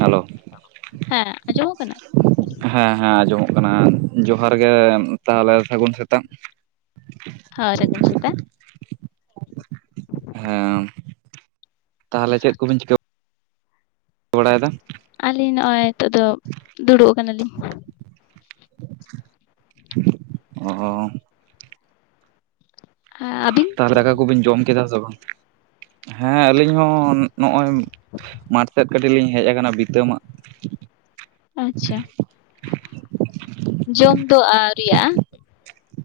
Hello ᱦᱮᱸ ᱟᱸᱡᱚᱢᱳᱜ ᱠᱟᱱᱟ? ᱦᱮᱸᱻ ᱦᱮᱸ ᱟᱸᱡᱚᱢᱚᱜ ᱠᱟᱱᱟ ᱡᱚᱦᱟᱨ ᱜᱮ ᱛᱟᱦᱚᱞᱮ ᱥᱟᱹᱜᱩᱱ ᱥᱮᱛᱟᱜ ᱦᱳᱭ ᱥᱟᱹᱜᱩᱩᱱ ᱥᱮᱛᱟᱜ᱾ ᱦᱮᱸ ᱛᱟᱦᱚᱞᱮ ᱪᱮᱫ ᱠᱚᱵᱤᱱ ᱪᱤᱠᱟᱹ ᱵᱟᱲᱟᱭᱼᱫᱟ? ᱟᱹᱞᱤᱧ ᱱᱚᱜᱼᱚᱭ ᱱᱤᱛᱚᱜ ᱫᱚ ᱫᱩᱲᱩᱵ ᱟᱠᱟᱱᱟᱞᱤᱧ᱾ ᱚ ᱟᱹᱵᱤᱱ ᱛᱟᱦᱚᱞᱮ ᱫᱟᱠᱟ ᱠᱩᱵᱤᱱ ᱡᱚᱢ ᱠᱮᱫᱟ ᱥᱮ ᱵᱟᱝ? ᱦᱮᱸ ᱟᱹᱞᱤᱧ ᱦᱚᱸ ᱱᱚᱜᱼᱚᱭ ᱢᱟᱴ ᱥᱮᱫ᱾ ᱠᱟᱹᱴᱤᱡ ᱞᱤᱧ ᱦᱮᱡ ᱟᱠᱟᱱᱟ ᱵᱤᱛᱟᱹ ᱢᱟᱜ ᱟᱪᱪᱷᱟ ᱡᱚᱢ ᱫᱚ ᱟᱹᱣᱨᱤᱭᱟᱜᱼᱟ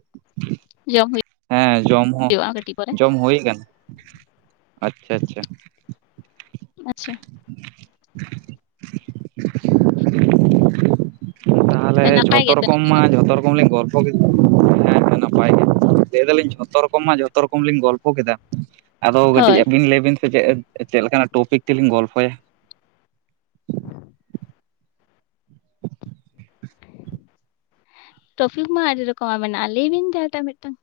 [inaudible] ᱡᱚᱢ ᱦᱮᱸ ᱡᱚᱢ ᱦᱚᱸ ᱦᱩᱭᱩᱜᱼᱟ ᱠᱟᱹᱴᱤᱡ ᱯᱚᱨᱮ ᱡᱚᱢ ᱦᱩᱭ ᱠᱟᱱᱟ᱾ ᱟᱪᱪᱷᱟ ᱟᱪᱪᱷᱟ ᱟᱪᱪᱷᱟ [inaudible] ᱛᱟᱦᱚᱞᱮ ᱱᱟᱯᱟᱭ ᱡᱷᱚᱛᱷᱚ ᱜᱮᱛᱚ ᱨᱚᱠᱚᱢ ᱱᱤᱛᱚᱜ ᱢᱟ ᱫᱚ ᱡᱷᱚᱛᱚ ᱨᱚᱠᱚᱢ ᱞᱮ ᱜᱚᱞᱯᱚ ᱠᱮᱫᱟ ᱮᱸ ᱱᱟᱯᱟᱭ ᱜᱮ ᱞᱟᱹᱭ ᱫᱟᱞᱤᱧ ᱡᱷᱚᱛᱚ ᱨᱚᱠᱚᱢ ᱢᱟ ᱡᱷᱚᱛᱚ ᱨᱚᱠᱚᱢ ᱞᱤᱧ ᱜᱚᱞᱯᱚ ᱠᱮᱫᱟ᱾ ᱟᱫᱚ ᱠᱟᱹᱴᱤᱡ ᱦᱳᱭ ᱟᱹᱵᱤᱱ ᱞᱟᱹᱭ ᱵᱤᱱᱥᱮ ᱥᱮ ᱪᱮᱫ ᱪᱮᱫ ᱞᱮᱠᱟᱱᱟᱜ ᱴᱚᱯᱤᱠ ᱛᱮᱞᱤᱧ ᱜᱚᱞᱯᱷᱚᱭᱟ᱾ ᱴᱨᱚᱯᱤᱠ ᱢᱟ ᱟᱹᱰᱤ ᱨᱚᱠᱚᱢᱟᱜ ᱢᱮᱱᱟᱜᱼᱟ ᱟᱹᱞᱤᱧ ᱞᱤᱧ ᱞᱟᱹᱭᱟ ᱵᱤᱱ ᱡᱟᱦᱟᱸᱴᱟᱜ ᱢᱤᱫᱴᱟᱝ᱾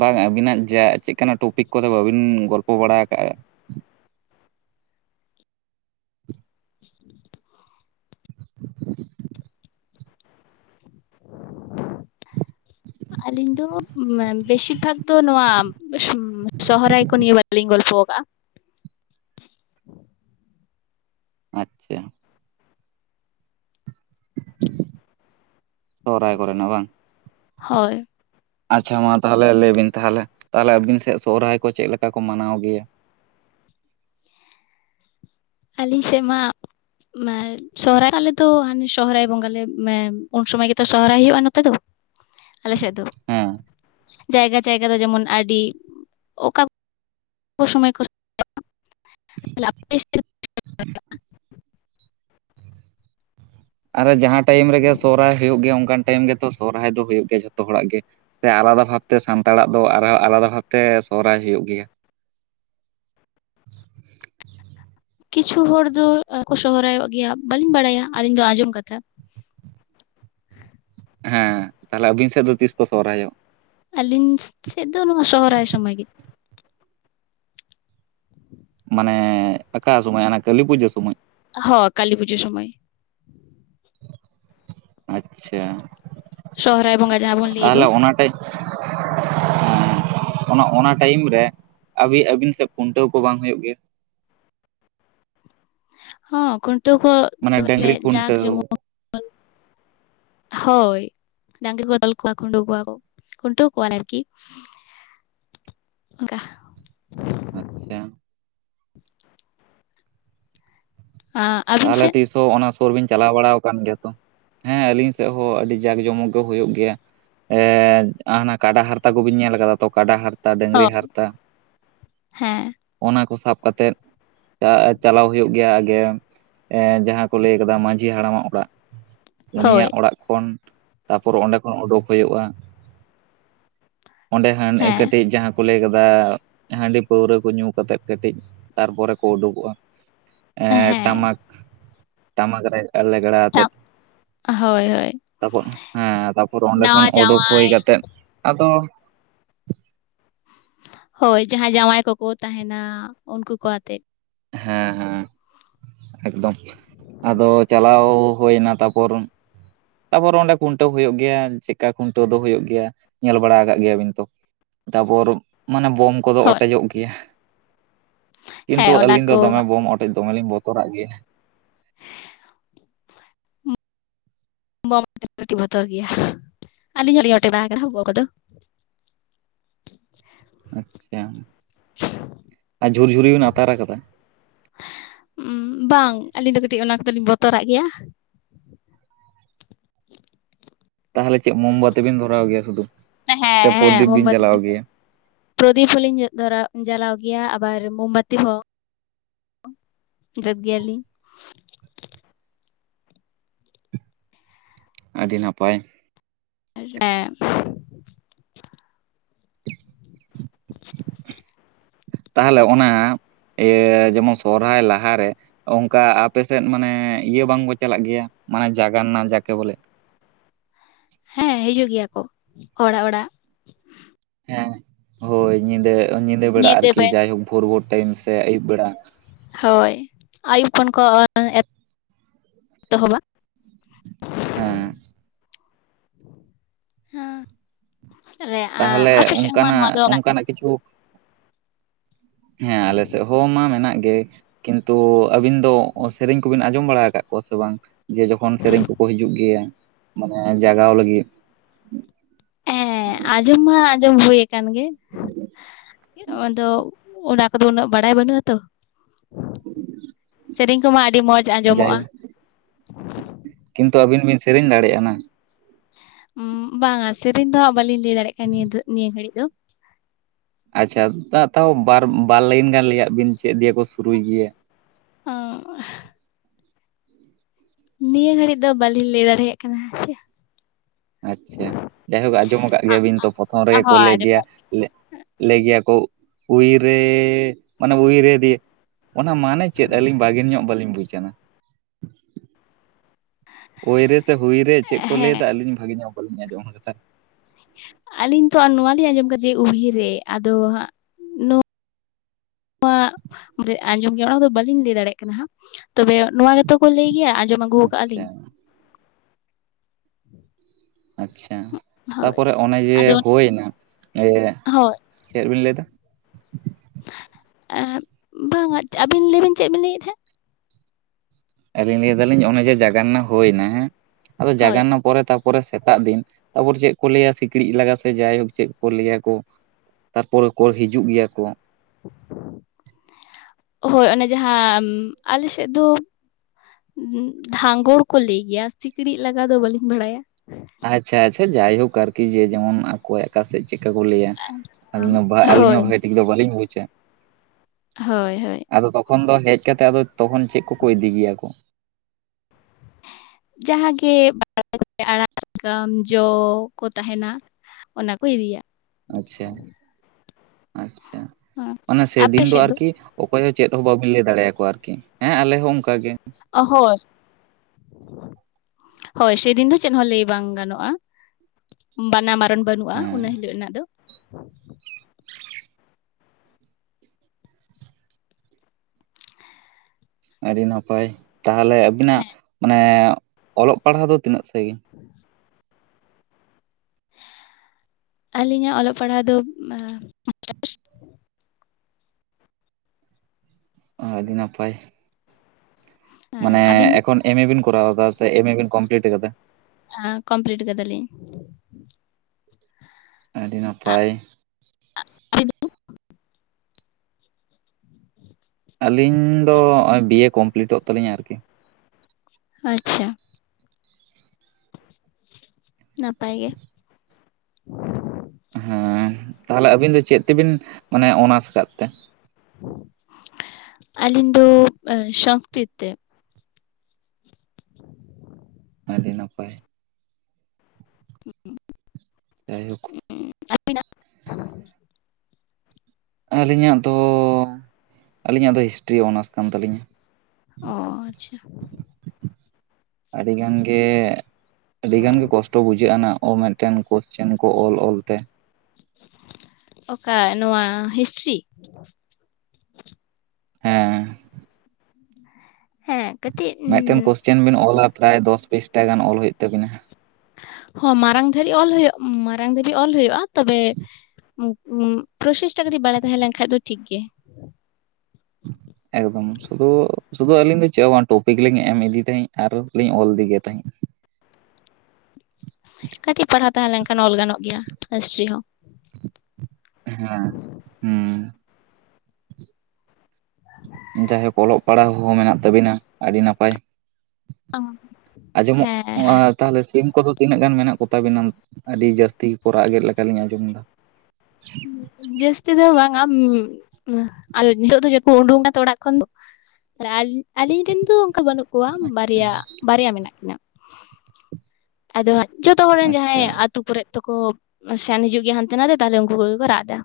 ᱵᱟᱝ ᱵᱟᱝ ᱟᱹᱵᱤᱱᱟᱜ ᱡᱟ ᱪᱮᱫ ᱞᱮᱠᱟᱱᱟᱜ ᱴᱚᱯᱤᱠ ᱠᱚᱫᱚ ᱵᱟᱹᱵᱤᱱ ᱜᱚᱞᱯᱚ ᱵᱟᱲᱟ ᱟᱠᱟᱟᱜᱼᱟ᱾ [inaudible] ᱟᱹᱞᱤᱧ ᱫᱚ ᱵᱮᱥᱤᱨ ᱵᱷᱟᱜ ᱫᱚ ᱱᱚᱣᱟ ᱵᱮᱥᱢ ᱥᱚᱦᱚᱨᱟᱭ ᱠᱚ ᱱᱤᱭᱟᱹ ᱵᱟᱨᱮ ᱛᱮᱞᱤᱧ ᱜᱚᱞᱯᱷᱳ ᱟᱠᱫᱟ᱾ ᱟᱪᱪᱷᱟ ᱥᱚᱨᱦᱟᱭ ᱠᱚᱨᱮᱱᱟᱜ ᱵᱟᱝ ᱦᱳᱭ ᱟᱪᱪᱷᱟ ᱢᱟ ᱛᱟᱦᱚᱞᱮ ᱞᱟᱹᱭ ᱵᱤᱱ ᱛᱟᱦᱚᱞᱮ ᱛᱟᱦᱚᱞᱮ ᱟᱵᱤᱱ ᱥᱨᱫ ᱥᱚᱦᱨᱟᱭ ᱠᱚ ᱪᱮᱫ ᱞᱮᱠᱟ ᱠᱚ ᱢᱟᱱᱟᱣ ᱜᱮᱭᱟ? ᱟᱞᱤᱧ ᱥᱮᱫ ᱢᱟ ᱥᱚᱦᱨᱟᱭ ᱟᱞᱮ ᱫᱚ ᱦᱟᱱᱮ ᱥᱚᱦᱨᱟᱭ ᱵᱚᱸᱜᱟᱞᱮ ᱩᱱ ᱥᱚᱢᱚᱭ ᱜᱮᱛᱚ ᱥᱚᱦᱨᱟᱭ ᱦᱩᱭᱩᱜᱼᱟ ᱱᱚᱛᱮ ᱫᱚ᱾ ᱟᱞᱮ ᱥᱮᱫ ᱫᱚ ᱦᱮᱸ ᱡᱟᱭᱜᱟ ᱡᱟᱭᱜᱟ ᱫᱚ ᱡᱮᱢᱚᱱ ᱟᱹᱰᱤ ᱚᱠᱟ ᱚᱠᱚ ᱥᱚᱢᱚᱭ ᱠᱚ [unintelligible] [inaudible] ᱟᱨᱮ ᱡᱟᱦᱟᱸ ᱴᱟᱭᱤᱢ ᱨᱮᱜᱮ ᱥᱚᱦᱨᱟᱭ ᱦᱩᱭᱩᱜ ᱜᱮᱭᱟ ᱚᱱᱠᱟᱱ ᱴᱟᱭᱤᱢ ᱜᱮᱛᱚ ᱥᱚᱨᱦᱟᱭ ᱫᱚ ᱦᱩᱭᱩᱜ ᱜᱮᱭᱟ ᱡᱚᱛᱚ ᱦᱚᱲᱟᱜ ᱜᱮ ᱥᱮ ᱟᱨᱟᱫᱟ ᱵᱷᱟᱵᱽ ᱛᱮ ᱥᱟᱱᱛᱟᱲᱟᱜ ᱫᱚ ᱟᱨᱟ ᱟᱞᱟᱫᱟ ᱵᱷᱟᱵᱽ ᱛᱮ ᱥᱚᱦᱨᱟᱭ ᱦᱩᱭᱩᱜ ᱜᱮᱭᱟ ᱠᱤᱪᱷᱩ ᱦᱚᱲ ᱫᱚ ᱠᱚ ᱥᱚᱦᱨᱟᱭᱚᱜ ᱜᱮᱭᱟ ᱵᱟᱹᱞᱤᱧ ᱵᱟᱲᱟᱭᱟ ᱟᱹᱞᱤᱧ ᱫᱚ ᱟᱸᱡᱚᱢ ᱠᱟᱛᱷᱟ ᱦᱮᱸ ᱛᱟᱦᱚᱞᱮ ᱟᱵᱤᱱ ᱥᱮᱫ ᱫᱚ ᱛᱤᱥ ᱠᱚ ᱥᱚᱦᱨᱟᱭᱚᱜ ᱟᱹᱞᱤᱧ ᱥᱮᱫ ᱫᱚ ᱱᱚᱣᱟ ᱥᱚᱦᱨᱟᱭ ᱥᱚᱢᱚᱭ ᱜᱮ ᱢᱟᱱᱮ ᱟᱠᱟ ᱥᱚᱢᱚᱭ ᱦᱟᱱᱟ ᱠᱟᱹᱞᱤ ᱯᱩᱡᱟᱹ ᱥᱚᱢᱚᱭ ᱦᱚ ᱠᱟᱹᱞᱤ ᱯᱩᱡᱟᱹ ᱥᱚᱢᱚᱭ ᱟᱪᱪᱷᱟ ᱥᱚᱦᱨᱟᱭ ᱵᱚᱸᱜᱟ ᱡᱟᱦᱟᱸ ᱵᱚᱱ ᱞᱟᱹᱭ ᱫᱚ ᱛᱟᱦᱚᱞᱮ ᱚᱱᱟ ᱴᱟᱭᱼ [inaudible] ᱦᱮᱸ ᱚᱱᱟ ᱚᱱᱟ ᱴᱟᱭᱤᱢ ᱨᱮ ᱟᱹᱵᱤ ᱟᱹᱵᱤᱱ ᱥᱮᱫ ᱠᱷᱩᱱᱴᱟᱹᱣ ᱠᱚ ᱵᱟᱝ ᱦᱩᱭᱩᱜ ᱜᱮᱭᱟ ᱦᱚᱸ ᱠᱷᱩᱱᱴᱟᱹᱣ ᱠᱚ ᱢᱟᱱᱮ ᱫᱚ ᱢᱮ ᱞᱮ ᱰᱟᱹᱝᱨᱤ ᱡᱟᱠ ᱠᱷᱩᱱᱴᱟᱹᱣ ᱡᱚᱢᱩᱱ ᱦᱳᱭ ᱰᱟᱝᱨᱤ ᱠᱚ ᱛᱚᱞ ᱠᱚᱣᱟ ᱠᱷᱩᱱᱴᱟᱹᱣ ᱠᱚᱣᱟ ᱠᱚ ᱠᱷᱩᱱᱴᱟᱹᱣ ᱠᱚᱣᱟᱞᱮ ᱟᱨᱠᱤ ᱚᱱᱠᱟ ᱟᱪᱪᱷᱟ ᱟᱹᱵᱤᱱ ᱛᱟᱦᱚᱞᱮ ᱥᱮᱫ ᱛᱤᱥᱦᱚᱸ ᱚᱱᱟ ᱥᱩᱨ ᱵᱤᱱ ᱪᱟᱞᱟᱣ ᱵᱟᱲᱟᱣ ᱟᱠᱟᱱ ᱜᱮᱭᱟ ᱛᱚ ᱦᱮᱸ ᱟᱹᱞᱤᱧ ᱥᱮᱫ ᱦᱚᱸ ᱟᱹᱰᱤ ᱡᱟᱠᱼ ᱡᱚᱢᱚᱠ ᱜᱮ ᱦᱩᱭᱩᱜ ᱜᱮᱭᱟ ᱮ ᱟᱦᱟᱱᱟ ᱠᱟᱰᱟ ᱦᱟᱨᱛᱟ ᱠᱚᱵᱤᱱ ᱧᱮᱞ ᱟᱠᱟᱫᱟ ᱛᱚ ᱠᱟᱰᱟ ᱦᱟᱨᱛ ᱛᱟ ᱰᱟᱹᱝᱨᱤ ᱦᱳᱭ ᱦᱟᱨᱛᱟ ᱦᱮᱸ ᱚᱱᱟ ᱠᱚ ᱥᱟᱯ ᱠᱟᱛᱮᱜ ᱪᱟ ᱪᱟᱞᱟᱣ ᱦᱩᱭᱩᱜ ᱜᱮᱭᱟ ᱟᱜᱮᱢ ᱮᱸᱡᱟᱦᱟᱸ ᱠᱚ ᱞᱟᱹᱭ ᱠᱟᱫᱟ ᱢᱟᱹᱡᱷᱤ ᱦᱟᱲᱟᱢᱟᱜ ᱚᱲᱟᱜ ᱦᱳᱭ ᱩᱱᱤᱭᱟᱜ ᱚᱲᱟᱜ ᱠᱷᱚᱱ ᱛᱟᱯᱚᱨᱚ ᱚᱸᱰᱮ ᱠᱷᱚᱱ ᱩᱰᱩᱠ ᱦᱩᱭᱩᱜᱼᱟ ᱚᱸᱰᱮ ᱦᱟᱱ ᱦᱮᱸ ᱠᱟᱹᱴᱤᱡ ᱡᱟᱦᱟᱸ ᱠᱚ ᱞᱟᱹᱭ ᱠᱟᱫᱟ ᱦᱟᱺᱰᱤ ᱯᱟᱹᱣᱨᱟᱹ ᱠᱚ ᱧᱩ ᱠᱟᱛᱮᱜ ᱠᱟᱹᱴᱤᱡ ᱛᱟᱨᱯᱚᱨᱮ ᱠᱚ ᱩᱰᱩᱠᱚᱜᱼᱟ ᱮᱸ ᱦᱮᱸ ᱴᱟᱢᱟᱠ ᱴᱟᱢᱟᱠ ᱨᱮ ᱞᱮᱜᱲᱟ ᱟᱛᱮᱫ ᱦᱳᱭ ᱦᱳᱭ ᱛᱟᱯᱚ ᱦᱮᱸ ᱛᱟᱯᱚᱨᱚ ᱚᱸᱰᱮ ᱱᱟᱣᱟ ᱠᱷᱚᱱ ᱩᱰᱩᱠ ᱡᱟᱶᱟ ᱦᱩᱭ ᱠᱟᱛᱮ ᱟᱫᱚ ᱦᱳᱭ ᱡᱟᱦᱟᱸᱭ ᱡᱟᱶᱟᱭ ᱠᱚᱠᱚ ᱛᱟᱦᱮᱱᱟ ᱩᱱᱠᱩ ᱠᱚ ᱟᱛᱮᱜ ᱦᱮᱸ ᱦᱮᱸ ᱮᱠᱫᱚᱢ ᱟᱫᱚ ᱪᱟᱞᱟᱣ ᱦᱩᱭᱱᱟ ᱛᱟᱯᱚᱨᱩᱢ ᱛᱟᱵᱚᱨ ᱚᱸᱰᱮ ᱠᱷᱩᱱᱴᱟᱹᱣ ᱦᱩᱭᱩᱜ ᱜᱮᱭᱟ ᱪᱮᱠᱟ ᱠᱷᱩᱱᱴᱟᱹᱣ ᱫᱚ ᱦᱩᱭᱩᱜ ᱜᱮᱭᱟ ᱧᱮᱞ ᱵᱟᱲᱟ ᱟᱠᱟᱜ ᱜᱮᱭᱟᱵᱤᱱ ᱛᱚ ᱛᱟᱵᱚᱨᱚ ᱢᱟᱱᱮ ᱵᱚᱢ ᱠᱚᱫᱚ ᱦᱳᱭ ᱚᱴᱮᱡᱚᱜ ᱜᱮᱭᱟ ᱦᱮᱸ ᱠᱤᱱᱛᱩ ᱚᱱᱟ ᱟᱹᱞᱤᱧ ᱫᱚ ᱠᱚ ᱫᱚᱢᱮ ᱵᱚᱢ ᱚᱴ ᱠᱟᱹ ᱫᱚᱢᱮ ᱞᱤᱧ ᱵᱚᱛᱚᱨᱟᱜ ᱜᱮᱭᱟ ᱵᱚᱢ ᱠᱚᱫᱚ ᱠᱟᱹᱴᱤᱡ ᱵᱚᱛᱚᱨ ᱜᱮᱭᱟ ᱟᱹᱞᱤᱧ ᱦᱚᱸ ᱞᱤᱧ ᱚᱴᱮᱡ ᱵᱟᱲᱟ ᱟᱠᱟᱫᱟ ᱵᱚᱢ ᱠᱚᱫᱚ ᱟᱪᱪᱷᱟ ᱟ ᱡᱷᱩᱨᱡᱷᱩᱨᱤ ᱵᱮᱱ ᱟᱛᱟᱨ ᱟᱠᱟᱫᱟ ᱩᱸ ᱵᱟᱝ ᱟᱹᱞᱤᱧ ᱫᱚ ᱠᱟᱹᱴᱤᱡ ᱚᱱᱟ ᱠᱚᱫᱚ ᱞᱤᱧ ᱵᱚᱛᱚᱨᱟᱜ ᱜᱮᱭᱟ ᱛᱟᱦᱞᱮ ᱪᱮᱫ ᱢᱚᱢᱵᱟᱹᱛᱤ ᱵᱮᱱ ᱫᱷᱚᱨᱟᱣ ᱜᱮᱭᱟ ᱥᱩᱫᱩ ᱦᱮᱸ ᱥᱮ ᱯᱚᱨᱫᱤᱯ ᱵᱤᱱ ᱡᱟᱞᱟᱣ ᱜᱮᱭᱟ ᱯᱚᱨᱚᱫᱤᱯ ᱦᱚᱸᱞᱤᱧ [unintelligible] ᱫᱷᱚᱨᱟᱣ ᱡᱟᱞᱟᱣ ᱜᱮᱭᱟ ᱟᱵᱟᱨ ᱢᱳᱢᱵᱟᱹᱛᱤ ᱦᱚᱸ [unintelligible] ᱜᱮᱭᱟᱞᱤᱧ ᱟᱹᱰᱤ ᱱᱟᱯᱟᱭ [unintelligible] [inaudible] [inaudible] ᱛᱟᱦᱚᱞᱮ ᱚᱱᱟ ᱤᱭᱟᱹ ᱡᱮᱢᱚᱱ ᱥᱚᱦᱨᱟᱭ ᱞᱟᱦᱟᱨᱮ ᱚᱱᱠᱟ ᱟᱯᱮ ᱥᱮᱫ ᱢᱟᱱᱮ ᱤᱭᱟᱹ ᱵᱟᱝᱵᱚᱱ ᱪᱟᱞᱟᱜ ᱜᱮᱭᱟ ᱢᱟᱱᱮ ᱡᱟᱜᱱᱟ ᱡᱟᱠᱮ ᱵᱚᱞᱮ ᱦᱮᱸ ᱦᱤᱡᱩᱜ ᱜᱮᱭᱟ ᱠᱚ ᱚᱲᱟᱜ ᱚᱲᱟᱜ ᱦᱮᱸ ᱦᱳᱭ ᱧᱤᱫᱟᱹ ᱧᱤᱫᱟᱹ ᱵᱮᱲᱟ ᱟᱨᱠᱤ ᱡᱟᱭᱦᱳᱠ ᱵᱷᱳᱨ ᱵᱷᱳᱨ ᱴᱟᱭᱤᱢ ᱥᱮ ᱟᱹᱭᱩᱵ ᱵᱮᱲᱟ ᱦᱳᱭ ᱟᱹᱭᱩᱯ ᱠᱷᱚᱱ ᱠᱚ ᱮᱛᱚᱦᱚᱵᱟ ᱦᱮᱸ ᱦᱟᱸ ᱛᱟᱦᱞᱮ ᱢᱟ ᱚᱱᱠᱟᱱᱟᱜ ᱱᱚᱣᱟ ᱫᱚ ᱢᱮᱱᱟᱜ ᱜᱮᱭᱟ ᱚᱱᱠᱟᱱᱟᱜ ᱠᱤᱪᱷᱩ ᱦᱮᱸ ᱟᱞᱮ ᱥᱮᱫ ᱦᱚᱸ ᱢᱟ ᱢᱮᱱᱟᱜ ᱜᱮ ᱠᱤᱱᱛᱩ ᱟᱹᱵᱤᱱ ᱫᱚ ᱥᱮᱨᱮᱧ ᱠᱚᱵᱤᱱ ᱟᱸᱡᱚᱢ ᱵᱟᱲᱟ ᱟᱠᱟᱫ ᱠᱚᱣᱟ ᱥᱮ ᱵᱟᱝ ᱡᱮ ᱡᱚᱠᱷᱚᱱ ᱥᱮᱨᱮᱧ ᱠᱚᱠᱚ ᱦᱤᱡᱩᱜ ᱜᱮᱭᱟ ᱢᱟᱱᱮ ᱡᱟᱜᱟᱣ ᱞᱟᱹᱜᱤᱫ ᱦᱮᱸ ᱟᱸᱡᱚᱢ ᱢᱟ ᱟᱸᱡᱚᱢ ᱦᱩᱭ ᱟᱠᱟᱱ ᱜᱮ ᱟᱫᱚ ᱚᱱᱟ ᱠᱚᱫᱚ ᱩᱱᱟᱹᱜ ᱵᱟᱲᱟᱭ ᱵᱟᱹᱱᱩᱜᱼᱟᱛᱚ ᱥᱮᱨᱮᱧ ᱠᱚᱢᱟ ᱟᱹᱰᱤ ᱢᱚᱡᱽ ᱟᱸᱡᱚᱢᱚᱜᱼᱟ ᱡᱟᱭᱦᱳᱠ ᱠᱤᱱᱛᱩ ᱟᱹᱵᱤᱱ ᱵᱤᱱ ᱥᱮᱨᱮᱧ ᱫᱟᱲᱮᱭᱟᱜᱼᱟ ᱱᱟᱝ ᱵᱟᱝᱟ ᱥᱮᱨᱮᱧ ᱫᱚ ᱦᱜ ᱵᱟᱹᱞᱤᱧ ᱞᱟᱹᱭ ᱫᱟᱲᱮᱭᱟᱜ ᱠᱟᱱᱟ ᱱᱤᱭᱟᱹ ᱱᱤᱭᱟᱹ ᱜᱷᱟᱹᱲᱤᱡ ᱫᱚ ᱟᱪᱪᱷᱟ ᱫ ᱛᱟᱣ ᱵᱟᱨ ᱵᱟᱨ ᱞᱟᱭᱤᱱ ᱜᱟᱱ ᱞᱟᱹᱫ ᱵᱤᱱ ᱪᱮᱫ ᱫᱮ ᱠᱚ ᱥᱩᱨᱩᱭ ᱜᱮᱭᱟ ᱮᱸ ᱱᱤᱭᱟᱹ ᱜᱷᱟᱹᱲᱤᱡ ᱫᱚ ᱵᱟᱹᱞᱤᱧ ᱞᱟᱹᱭ ᱫᱟᱲᱮᱭᱟᱜ ᱠᱟᱱᱟ ᱦᱮᱸ‌ ᱥᱮ ᱟᱪᱪᱷᱟ ᱡᱟᱭᱦᱳᱠ ᱟᱸᱡᱚᱢ ᱟᱠᱟᱫ ᱜᱮᱭᱟᱵᱤᱱ ᱛᱚ ᱯᱨᱚᱛᱷᱚᱢ ᱨᱮᱜᱮ ᱠᱚ ᱦᱚᱸ ᱞᱟᱹᱭ ᱟᱸᱡᱚᱢ ᱜᱮᱭᱟ ᱫᱟᱞᱤᱧ ᱞᱮᱜᱭᱟ ᱠᱚ ᱩᱭ ᱨᱮ ᱢᱟᱱᱮ ᱩᱭᱨᱮ ᱫᱤᱭᱮ ᱚᱱᱟ ᱢᱟᱱᱮ ᱪᱮᱫ ᱟᱹᱞᱤᱧ ᱵᱟᱜᱤᱱ ᱧᱚᱜ ᱵᱟᱹᱞᱤᱧ ᱵᱩᱡᱱᱟ ᱳᱭ ᱨᱮᱥᱮ ᱦᱩᱭᱩᱭ ᱨᱮ ᱪᱮᱫ ᱠᱚ ᱦᱮᱸ ᱞᱟᱹᱭᱮᱫᱟ ᱟᱹᱞᱤᱧ ᱵᱷᱟᱹᱜᱤ ᱧᱚᱜ ᱵᱟᱹᱞᱤᱧ ᱟᱸᱡᱚᱢ ᱦᱚᱸ ᱠᱟᱫᱟ‌ ᱟᱹᱞᱤᱧ ᱛᱚ ᱱᱚᱣᱟ ᱞᱤᱧ ᱟᱸᱡᱚᱢ ᱟᱠᱟᱫᱟ ᱡᱮ ᱩᱵᱷᱤᱨᱮ ᱟᱫᱚᱟᱸᱜ ᱭᱟᱹ ᱡᱮ ᱟᱸᱡᱚᱢ ᱜᱮᱭᱟ ᱚᱱᱟ ᱠᱚᱫᱚ ᱵᱟᱟᱹᱞᱤᱧ ᱞᱟᱹᱭ ᱫᱟᱲᱮᱭᱟᱜ ᱠᱟᱱᱟ ᱦᱟᱸᱜ ᱛᱚᱵᱮ ᱱᱚᱣᱟ ᱜᱮᱛᱚ ᱠᱚ ᱞᱟᱹᱭ ᱜᱮᱭᱟ ᱟᱸᱡᱚᱢ ᱟᱹᱜᱩ ᱠᱟᱜᱼᱟ ᱟᱪᱪᱷᱟ ᱞᱤᱧ ᱟᱪᱪᱷᱟ ᱦᱳᱭ ᱛᱟᱯᱚᱨᱮ ᱚᱱᱮ ᱡᱮ ᱟᱫᱚ ᱦᱩᱭᱮᱱᱟ ᱦᱳᱭ ᱪᱮᱫ ᱵᱤᱱ ᱞᱟᱹᱭ ᱮᱟᱫᱟ‌ ᱵᱟᱝᱟ ᱟᱹᱵᱤᱱ ᱞᱟᱹᱭ ᱵᱤᱱ ᱪᱮᱫ ᱵᱤᱱ ᱞᱟᱹᱭᱮᱫ ᱛᱟᱦᱮᱸᱫ ᱟᱹᱞᱤᱧ ᱞᱟᱹᱭᱫᱟᱞᱤᱧ ᱚᱱᱮ ᱡᱮ ᱡᱟᱜᱟᱱᱱᱟ ᱦᱩᱭᱱᱟ ᱦᱮᱸ ᱟᱫᱚ ᱦᱳᱭ ᱡᱟᱜᱟᱱᱱᱟ ᱯᱚᱨᱮ ᱛᱚᱨ ᱛᱟᱨᱯᱚᱨᱮ ᱥᱮᱛᱟᱜ ᱫᱤᱱ ᱛᱟᱨᱯᱚᱨ ᱪᱮᱫ ᱠᱚ ᱞᱟᱹᱭᱟ ᱥᱤᱠᱲᱤᱡ ᱞᱟᱜᱟ ᱥᱮ ᱡᱟᱭᱦᱳᱠ ᱪᱮᱫ ᱠᱚ ᱞᱟᱹᱭᱟ ᱠᱚ ᱛᱟᱨᱯᱚᱨᱮ ᱠᱚ ᱦᱤᱡᱩᱜ ᱜᱮᱭᱟ ᱠᱚ ᱦᱳᱭ ᱚᱱᱮ ᱡᱟᱦᱟᱸ ᱟᱞᱮ ᱥᱮᱫ ᱫᱚ ᱫᱷᱟᱝᱜᱲ ᱠᱚ ᱞᱟᱹᱭ ᱜᱮᱭᱟ ᱥᱤᱠᱲᱤᱡ ᱞᱟᱜᱟ ᱫᱚ ᱵᱟᱹᱞᱤᱧ ᱵᱟᱲᱟᱭᱟ ᱟᱪᱪᱷᱟ ᱟᱪᱪᱷᱟ ᱡᱟᱭᱦᱳᱠ ᱟᱨᱠᱤ ᱡᱮ ᱡᱮᱢᱚᱱ ᱟᱠᱚᱣᱟᱜ ᱚᱠᱟᱥᱮᱫ ᱪᱮᱫᱠᱟ ᱠᱚ ᱞᱟᱹᱭᱟ ᱟᱹᱞᱤ ᱟᱹᱞᱤᱧ ᱦᱳᱭ ᱦᱚᱸ ᱵᱷᱟᱹᱜᱮ ᱴᱷᱤᱠ ᱫᱚ ᱵᱟᱹᱞᱤᱧ ᱵᱩᱡᱟ ᱦᱳᱭ ᱦᱳᱭ ᱟᱫᱚ ᱛᱚᱠᱷᱚᱱ ᱫᱚ ᱦᱮᱡ ᱠᱟᱛᱮ ᱛᱚᱠᱷᱚᱱ ᱪᱮᱫ ᱠᱚ ᱤᱫᱤ ᱜᱮᱭᱟ ᱠᱚ ᱡᱟᱦᱟᱸᱜᱮ ᱟᱲᱟᱜ ᱥᱟᱠᱟᱢ ᱡᱚ ᱠᱚ ᱛᱟᱦᱮᱱᱟ [unintelligible] ᱚᱱᱟ ᱠᱚ ᱤᱫᱤᱭᱟ ᱟᱪᱪᱷᱟ ᱟᱪᱪᱷᱟ ᱦᱮᱸ ᱚᱱᱟ ᱥᱮ ᱟᱯᱮ ᱫᱤᱱ ᱫᱚ ᱥᱮᱫ ᱟᱨᱠᱤ ᱚᱠᱚᱭ ᱦᱚᱸ ᱪᱮᱫ ᱦᱚᱸ ᱵᱟᱵᱮᱱ ᱞᱟᱹᱭ ᱫᱟᱲᱮᱭᱟᱠᱚᱣᱟ ᱟᱨᱠᱤ ᱦᱮᱸ ᱟᱞᱮ ᱦᱚᱸ ᱚᱱᱠᱟᱜ ᱜᱮ ᱦᱳᱭ ᱦᱳᱭ ᱥᱮᱫᱤᱱ ᱫᱚ ᱪᱮᱫ ᱦᱚᱸ ᱞᱟᱹᱭ ᱵᱟᱝ ᱜᱟᱱᱚᱜᱼᱟ ᱵᱟᱱᱟ ᱚᱱ ᱵᱟᱹᱱᱩᱜᱼᱟ ᱚᱱᱟ ᱦᱮᱸ ᱦᱤᱞᱳᱜ ᱨᱮᱱᱟᱜ ᱫᱚ ᱟᱹᱰᱤ ᱱᱟᱯᱟᱭ ᱛᱟᱦᱚᱞᱮ ᱟᱹᱵᱤᱱᱟᱜ ᱢᱟᱱᱮ ᱚᱞᱚᱜ ᱯᱟᱲᱦᱟᱣ ᱫᱚ ᱛᱤᱱᱟᱹᱜ ᱥᱟᱺᱜᱤᱧ ᱜᱮ ᱟᱹᱞᱤᱧᱟᱜ ᱚᱞᱚᱜ ᱯᱟᱲᱦᱟᱣ ᱫᱚ‌ ᱟ ᱟᱹᱰᱤ ᱱᱟᱯᱟᱭ ᱢᱟᱱᱮ ᱟᱹᱵᱤᱱ ᱫᱚ ᱮᱠᱷᱚᱱ ᱮᱢ ᱮ ᱵᱤᱱ ᱠᱚᱨᱟᱣᱫᱟ ᱥᱮ ᱮᱢ ᱮ ᱵᱤᱱ ᱠᱚᱢᱯᱞᱤᱤᱴ ᱟᱠᱟᱫᱟ ᱟᱸ ᱠᱢᱯᱞᱤᱴ ᱠᱟᱫᱟ‌ ᱞᱤᱧ ᱟᱹᱰᱤ ᱱᱟᱯᱟᱭ [unintelligible] ᱟᱹᱞᱤᱧ ᱫᱚ ᱱᱚᱜᱼᱚᱭ ᱵᱤᱭᱮ ᱠᱚᱢᱯᱞᱤᱤᱴᱚᱜ ᱛᱟᱹᱞᱤᱧᱟ ᱟᱨᱠᱤ ᱟᱪᱪᱷᱟ ᱱᱟᱯᱟᱭ ᱜᱮ ᱦᱮᱸ ᱛᱟᱦᱚᱞᱮ ᱟᱹᱵᱤᱱ ᱫᱚ ᱪᱮᱫ ᱛᱮᱵᱤᱱ ᱢᱟᱱᱮ ᱚᱱᱟᱨᱥ ᱟᱠᱟᱫ ᱛᱮ ᱟᱹᱞᱤ ᱫᱚ ᱥᱚᱥᱠᱨᱤᱛ ᱛᱮ ᱟᱹᱰᱤ ᱱᱟᱯᱟᱭ [inaudible] ᱡᱟᱭ ᱦᱳᱠ ᱟᱹᱞᱤᱧᱟᱜ ᱫᱚ ᱟᱹᱞᱤᱧᱟᱜ ᱫᱚ ᱦᱤᱥᱴᱨᱤ ᱚᱱᱟᱨᱥ ᱠᱟᱱ ᱛᱟᱹᱞᱤᱧᱟ ᱚ ᱟᱪᱪᱷᱟ ᱟᱹᱰᱤ ᱜᱟᱱ ᱜᱮ ᱟᱹᱰᱤ ᱜᱟᱱ ᱜᱮ ᱠᱚᱥᱴᱚ ᱵᱩᱡᱷᱟᱹᱜ-ᱟ ᱱᱟᱜ ᱚ ᱢᱤᱫᱴᱮᱱ ᱠᱳᱥᱪᱮᱱ ᱠᱚ ᱚᱞ ᱚᱞ ᱛᱮ ᱚᱠᱟ ᱱᱚᱣᱟ ᱦᱤᱥᱴᱨᱤ ᱦᱮᱸ ᱦᱮᱸ ᱠᱟ. ᱢᱤᱫᱴᱮᱱ ᱠᱚᱥᱪᱮᱱ ᱵᱤᱱ ᱚᱞᱟ ᱯᱨᱟᱭ ᱫᱚᱥ ᱯᱤᱥᱴᱟ ᱜᱟᱱ ᱚᱞ ᱦᱩᱭᱩᱜ ᱛᱟᱵᱤᱱᱟ ᱦᱚᱸ ᱢᱟᱨᱟᱝ ᱫᱷᱟᱹᱨᱤᱡ ᱚᱞ ᱦᱳᱭᱳᱜ ᱢᱟᱨᱟᱝ ᱫᱷᱟᱹᱵᱤᱡ ᱚᱞ ᱦᱳᱭᱳᱜᱼᱟ ᱛᱚᱵᱮ ᱩ ᱯᱨᱚᱥᱮᱥᱴᱟᱜ ᱠᱟᱹᱴᱤᱡ ᱵᱟᱲᱟᱭ ᱛᱟᱦᱮᱸ ᱞᱮᱱ ᱠᱷᱟᱱ ᱫᱚ ᱴᱷᱤᱠ ᱜᱮ ᱮᱠᱫᱚᱢ ᱥᱩᱫᱩ ᱥᱩᱫᱩ ᱟᱹᱞᱤᱧ ᱫᱚ ᱪᱮᱫ ᱦᱚᱸ ᱵᱟᱝ ᱴᱚᱯᱤᱠ ᱞᱤᱧ ᱮᱢ ᱤᱫᱤ ᱛᱟᱦᱤᱡ ᱟᱨ ᱞᱤᱧ ᱚᱞ ᱤᱫᱤ ᱜᱮ ᱛᱟᱦᱤᱡ ᱠᱟᱹᱴᱤᱡ ᱯᱟᱲᱦᱟᱣ ᱛᱟᱦᱮᱸ ᱞᱮᱱᱠᱷᱟᱱ ᱚᱞ ᱜᱟᱱᱚᱜ ᱜᱮᱭᱟ ᱦᱥᱴᱨᱤ ᱦᱚᱸ ᱦᱮᱸ ᱦᱩᱸ ᱡᱟᱭᱦᱳᱠ ᱚᱞᱚᱜ ᱯᱟᱲᱦᱟᱣ ᱦᱚᱸ ᱢᱮᱱᱟᱜ ᱛᱟᱵᱤᱱᱟ ᱟᱹᱰᱤ ᱱᱟᱯᱟᱭ ᱟᱸᱡᱚᱢᱚᱜ ᱦᱮᱸ ᱚ ᱛᱟᱦᱚᱞᱮ ᱥᱤᱢ ᱠᱚᱫᱚ ᱛᱤᱱᱟᱹᱜ ᱜᱟᱱ ᱢᱮᱱᱟᱜ ᱠᱚ ᱛᱟᱵᱤᱱᱟ ᱟᱹᱰᱤ ᱡᱟᱹᱥᱛᱤ ᱠᱚ ᱨᱟᱜ ᱜᱮᱫ ᱞᱮᱠᱟ ᱞᱤᱧ ᱟᱸᱡᱚᱢ ᱫᱟ ᱡᱟᱹᱥᱛᱤ ᱫᱚ ᱵᱟᱝ ᱟ ᱦᱤᱛᱚᱜ ᱫᱚ ᱳᱰᱳᱝ ᱱᱟ ᱛᱚ ᱚᱲᱟᱜ ᱠᱷᱚᱱ ᱟᱞᱤ ᱟ. ᱞᱤᱧ ᱨᱮᱱ ᱫᱚ ᱚᱱᱠᱟ ᱵᱟᱹᱱᱩᱜ ᱠᱚᱣᱟ ᱟᱪᱪᱷᱟ ᱵᱟᱨᱭᱟ ᱵᱟᱨᱭᱟ ᱢᱮᱱᱟᱜ ᱠᱤᱱᱟ ᱟᱫᱚ ᱡᱚᱛᱚ ᱦᱚᱲ ᱨᱮᱱ ᱟᱪᱪᱷᱟ ᱡᱟᱦᱟᱸᱭ ᱟᱹᱛᱩ ᱠᱚᱨᱮ ᱛᱚᱠᱚ ᱥᱮᱱ ᱦᱤᱡᱩᱜ ᱜᱮᱭᱟ ᱦᱟᱱᱛᱮ ᱱᱟᱛᱮ ᱛᱟᱦᱞᱮ ᱩᱱᱠᱩ ᱩᱱᱠᱩ ᱜᱮᱠᱚ ᱨᱟᱜ ᱫᱟ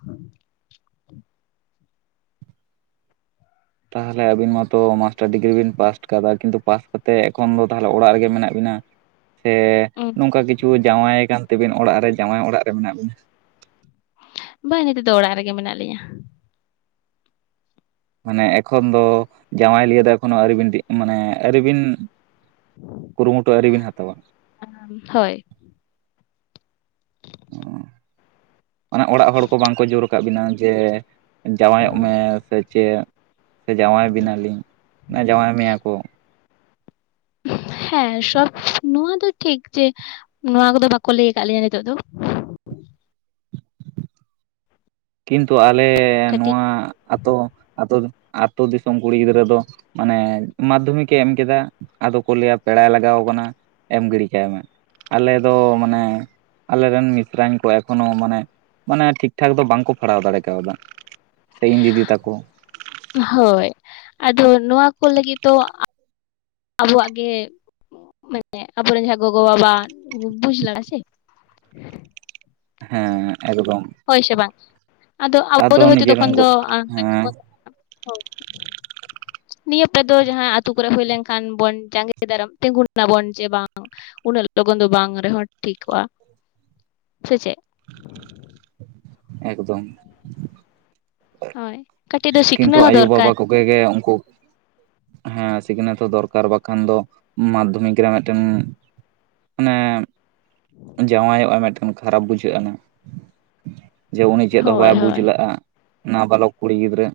ᱛᱟᱦᱚᱞᱮ ᱟᱵᱤᱱ ᱢᱟᱛᱚ ᱢᱟᱥᱴᱟᱨ ᱰᱤᱜᱽᱨᱤ ᱵᱤᱱ ᱯᱟᱥᱴ ᱠᱟᱫᱟ ᱠᱤᱱᱛᱩ ᱯᱟᱥᱴ ᱠᱟᱛᱮ ᱮᱠᱷᱚᱱ ᱫᱚ ᱛᱟᱦᱚᱞᱮ ᱚᱲᱟᱜ ᱨᱮᱜᱮ ᱢᱮᱱᱟᱜ ᱵᱤᱱᱟ ᱥᱮ ᱱᱚᱝᱠᱟ ᱠᱤᱪᱷᱩ ᱡᱟᱶᱟᱭ ᱠᱟᱱ ᱛᱮᱵᱤᱱ ᱚᱲᱟᱜ ᱨᱮ ᱡᱟᱶᱟᱭ ᱚᱲᱟᱜ ᱨᱮ ᱢᱮᱱᱟᱜ ᱵᱤᱱᱟ ᱵᱟ ᱱᱤᱛᱚᱜ ᱫᱚ ᱚᱲᱟᱜ ᱨᱮᱜᱮ ᱢᱮᱱᱟᱜ ᱞᱤᱧᱟᱹ ᱢᱟᱱᱮ ᱮᱠᱷᱚᱱ ᱫᱚ ᱡᱟᱶᱟᱭ ᱞᱤᱭᱟᱹ ᱫᱚ ᱮᱠᱷᱚᱱᱳ ᱟᱹᱣᱨᱤᱵᱤᱱ ᱫᱤ ᱢᱟᱱᱮ ᱟᱹᱣᱨᱤᱵᱤᱱ ᱠᱩᱨᱩᱢᱩᱴᱩ ᱟᱹᱣᱨᱤᱵᱤᱱ ᱦᱟᱛᱟᱣᱟ ᱦᱳᱭ ᱚ ᱢᱟᱱᱮ ᱚᱲᱟᱜ ᱦᱚᱲ ᱠᱚ ᱵᱟᱝᱠᱚ ᱡᱳᱨ ᱟᱠᱟᱫ ᱵᱤᱱᱟ ᱡᱮ ᱡᱟᱶᱟᱭᱚᱜ ᱢᱮ ᱥᱮ ᱪᱮᱫ ᱥᱮ ᱡᱟᱶᱟᱭ ᱵᱮᱱᱟᱞᱤᱧ ᱢᱟᱱᱮ ᱡᱟᱶᱟᱭ ᱢᱮᱭᱟ ᱠᱚ ᱦᱮᱸ ᱥᱚᱵ ᱱᱚᱣᱟ ᱫᱚ ᱴᱷᱤᱠ ᱡᱮ ᱱᱚᱣᱟ ᱠᱚᱫᱚ ᱵᱟᱠᱚ ᱞᱟᱹᱭ ᱠᱟᱫ ᱞᱮᱭᱟ ᱱᱤᱛᱚᱜ ᱫᱚ ᱠᱤᱱᱛᱩ ᱟᱞᱮ ᱠᱟᱹᱴᱤᱡ ᱱᱚᱣᱟ ᱟᱛᱳ ᱟᱛᱳ ᱫᱤ ᱫᱤᱥᱚᱢ ᱠᱩᱲᱤ ᱜᱤᱫᱽᱨᱟᱹ ᱫᱚ ᱢᱟᱱᱮ ᱢᱟᱫᱽᱫᱷᱚᱢᱤᱠᱮ ᱮᱢ ᱠᱮᱫᱟ ᱟᱫᱚ ᱠᱚ ᱞᱟᱹᱭ ᱟ ᱯᱮᱲᱟᱭ ᱞᱟᱜᱟᱣ ᱠᱟᱱᱟ ᱮᱢ ᱜᱤᱲᱤ ᱠᱟᱭ ᱢᱮ ᱟᱞᱮ ᱫᱚ ᱢᱟᱱᱮ ᱟᱞᱮ ᱨᱮᱱ ᱢᱤᱥᱨᱟᱧ ᱠᱚ ᱮᱠᱷᱚᱱᱚ ᱢᱟᱱᱮ ᱢᱟᱱᱮ ᱴᱷᱤᱠ ᱴᱷᱟᱠ ᱫᱚ ᱵᱟᱝᱠᱚ ᱯᱟᱲᱦᱟᱣ ᱫᱟᱲᱮ ᱠᱟᱣᱫᱟ ᱥᱮ ᱤᱧ ᱫᱤᱫᱤ ᱛᱟᱠᱚ ᱦᱳᱭ ᱟᱫᱚ ᱱᱚᱣᱟ ᱠᱚ ᱞᱟᱹᱜᱤᱫ ᱫᱚ ᱟ ᱟᱵᱚᱣᱟᱜ ᱜᱮ ᱢᱟᱱᱮ ᱟᱵᱚᱨᱮᱱ ᱡᱟᱦᱟᱸ ᱜᱚᱜᱚ ᱵᱟᱵᱟ ᱵᱩᱡᱽ ᱞᱟᱜ ᱟ ᱥᱮ ᱦᱮᱸ ᱮᱠᱫᱚᱢ ᱦᱳᱭ ᱥᱮ ᱵᱟᱝ ᱟᱫᱚ ᱟᱵᱚ ᱫᱚ ᱦᱚᱭᱛᱚ ᱱᱤᱡᱮᱨᱮᱱ ᱛᱚᱠᱷᱚᱱ ᱜᱚ ᱫᱚ [inaudible] ᱦᱮᱸ ᱱᱤᱭᱟᱹ ᱯᱮ ᱫᱚ ᱡᱟᱦᱟᱸ ᱟᱹᱛᱩ ᱠᱚᱨᱮ ᱦᱩᱭ ᱞᱮᱱᱠᱷᱟᱱ ᱵᱚᱱ ᱡᱟᱸᱜᱮ ᱫᱟᱨᱟᱢ ᱛᱤᱸᱜᱩ ᱱᱟᱵᱚᱱ ᱡᱮ ᱵᱟᱝ ᱩᱱᱟᱹᱜ ᱞᱚᱜᱚᱱ ᱫᱚ ᱵᱟᱝ ᱨᱮᱦᱚᱸ ᱴᱷᱤᱠᱚᱜ-ᱟ ᱥᱮ ᱪᱮᱫ ᱮᱠᱫᱚᱢ ᱦᱚᱭ ᱠᱟᱹᱴᱤᱡ ᱫᱚ ᱥᱤᱠᱷᱱᱟᱹ ᱦᱚᱸ ᱫᱚᱨᱠᱟᱨ ᱟᱯᱮᱜᱮ ᱩᱱᱠᱩ ᱦᱮᱸ ᱥᱤᱠᱷᱱᱟᱹᱛ ᱦᱚᱸ ᱫᱚᱨᱠᱟᱨ ᱵᱟᱠᱷᱟᱱ ᱫᱚ ᱢᱟᱫᱽᱫᱷᱚᱢᱤᱠ ᱨᱮ ᱢᱤᱫᱴᱮᱱ ᱢᱟᱱᱮ [inaudible] ᱡᱟᱶᱟᱭᱚᱜ ᱟ ᱢᱤᱫᱴᱟᱝ ᱠᱷᱟᱨᱟᱯ ᱵᱩᱡᱷᱟᱹᱜ-ᱟ ᱱᱟ ᱡᱮᱢᱚᱱ ᱩᱱᱤ ᱪᱮᱫ ᱦᱚᱸ ᱦᱳᱭ ᱵᱟᱭ ᱵᱩᱡᱽ ᱦᱳᱭ ᱞᱟᱜᱼᱟ ᱱᱟ ᱵᱟ ᱞᱚᱠ ᱠᱩᱲᱤ ᱜᱤᱫᱽᱨᱟᱹ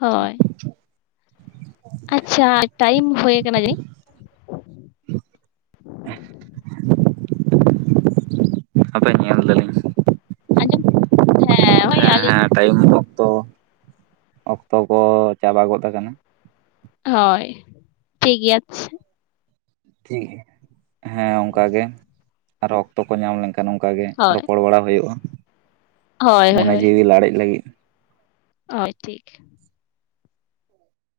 ᱦᱳᱭ ᱟᱪᱪᱷᱟ ᱴᱟᱭᱤᱢ ᱦᱩᱭ ᱟᱠᱟᱱᱟ ᱡᱟᱱᱤᱡ ᱟᱯᱮ ᱧᱮᱞ ᱫᱟᱞᱤᱧ ᱦᱮᱸ ᱦᱳᱭ ᱦᱮᱸ ᱟᱹᱞᱤᱧ ᱦᱮᱸ ᱴᱟᱭᱤᱢ ᱚᱠᱛᱚ ᱚᱠᱛᱚ ᱠᱚ ᱪᱟᱵᱟ ᱜᱚᱫ ᱟᱠᱟᱱᱟ ᱦᱳᱭ ᱴᱷᱤᱠ ᱜᱮᱭᱟᱟᱪᱷᱟ ᱴᱷᱤᱠ ᱦᱮᱸ ᱚᱱᱠᱟᱟᱜᱮ ᱟᱨᱦᱚ ᱚᱠᱛᱚ ᱠᱚ ᱧᱟᱢ ᱞᱮᱱᱠᱷᱟᱱ ᱠᱷᱟᱱ ᱚᱱᱠᱟᱟᱜ ᱜᱮ ᱦᱳᱭ ᱨᱚᱯᱚᱲ ᱵᱟᱲᱟ ᱦᱩᱭᱩᱜᱼᱟ ᱦᱳᱭ ᱢᱚᱱᱮ ᱦᱳᱭ ᱡᱤᱭᱤ ᱞᱟᱲᱮᱡ ᱞᱟᱹᱜᱤᱫ ᱦᱳᱭ ᱴᱷᱤᱠ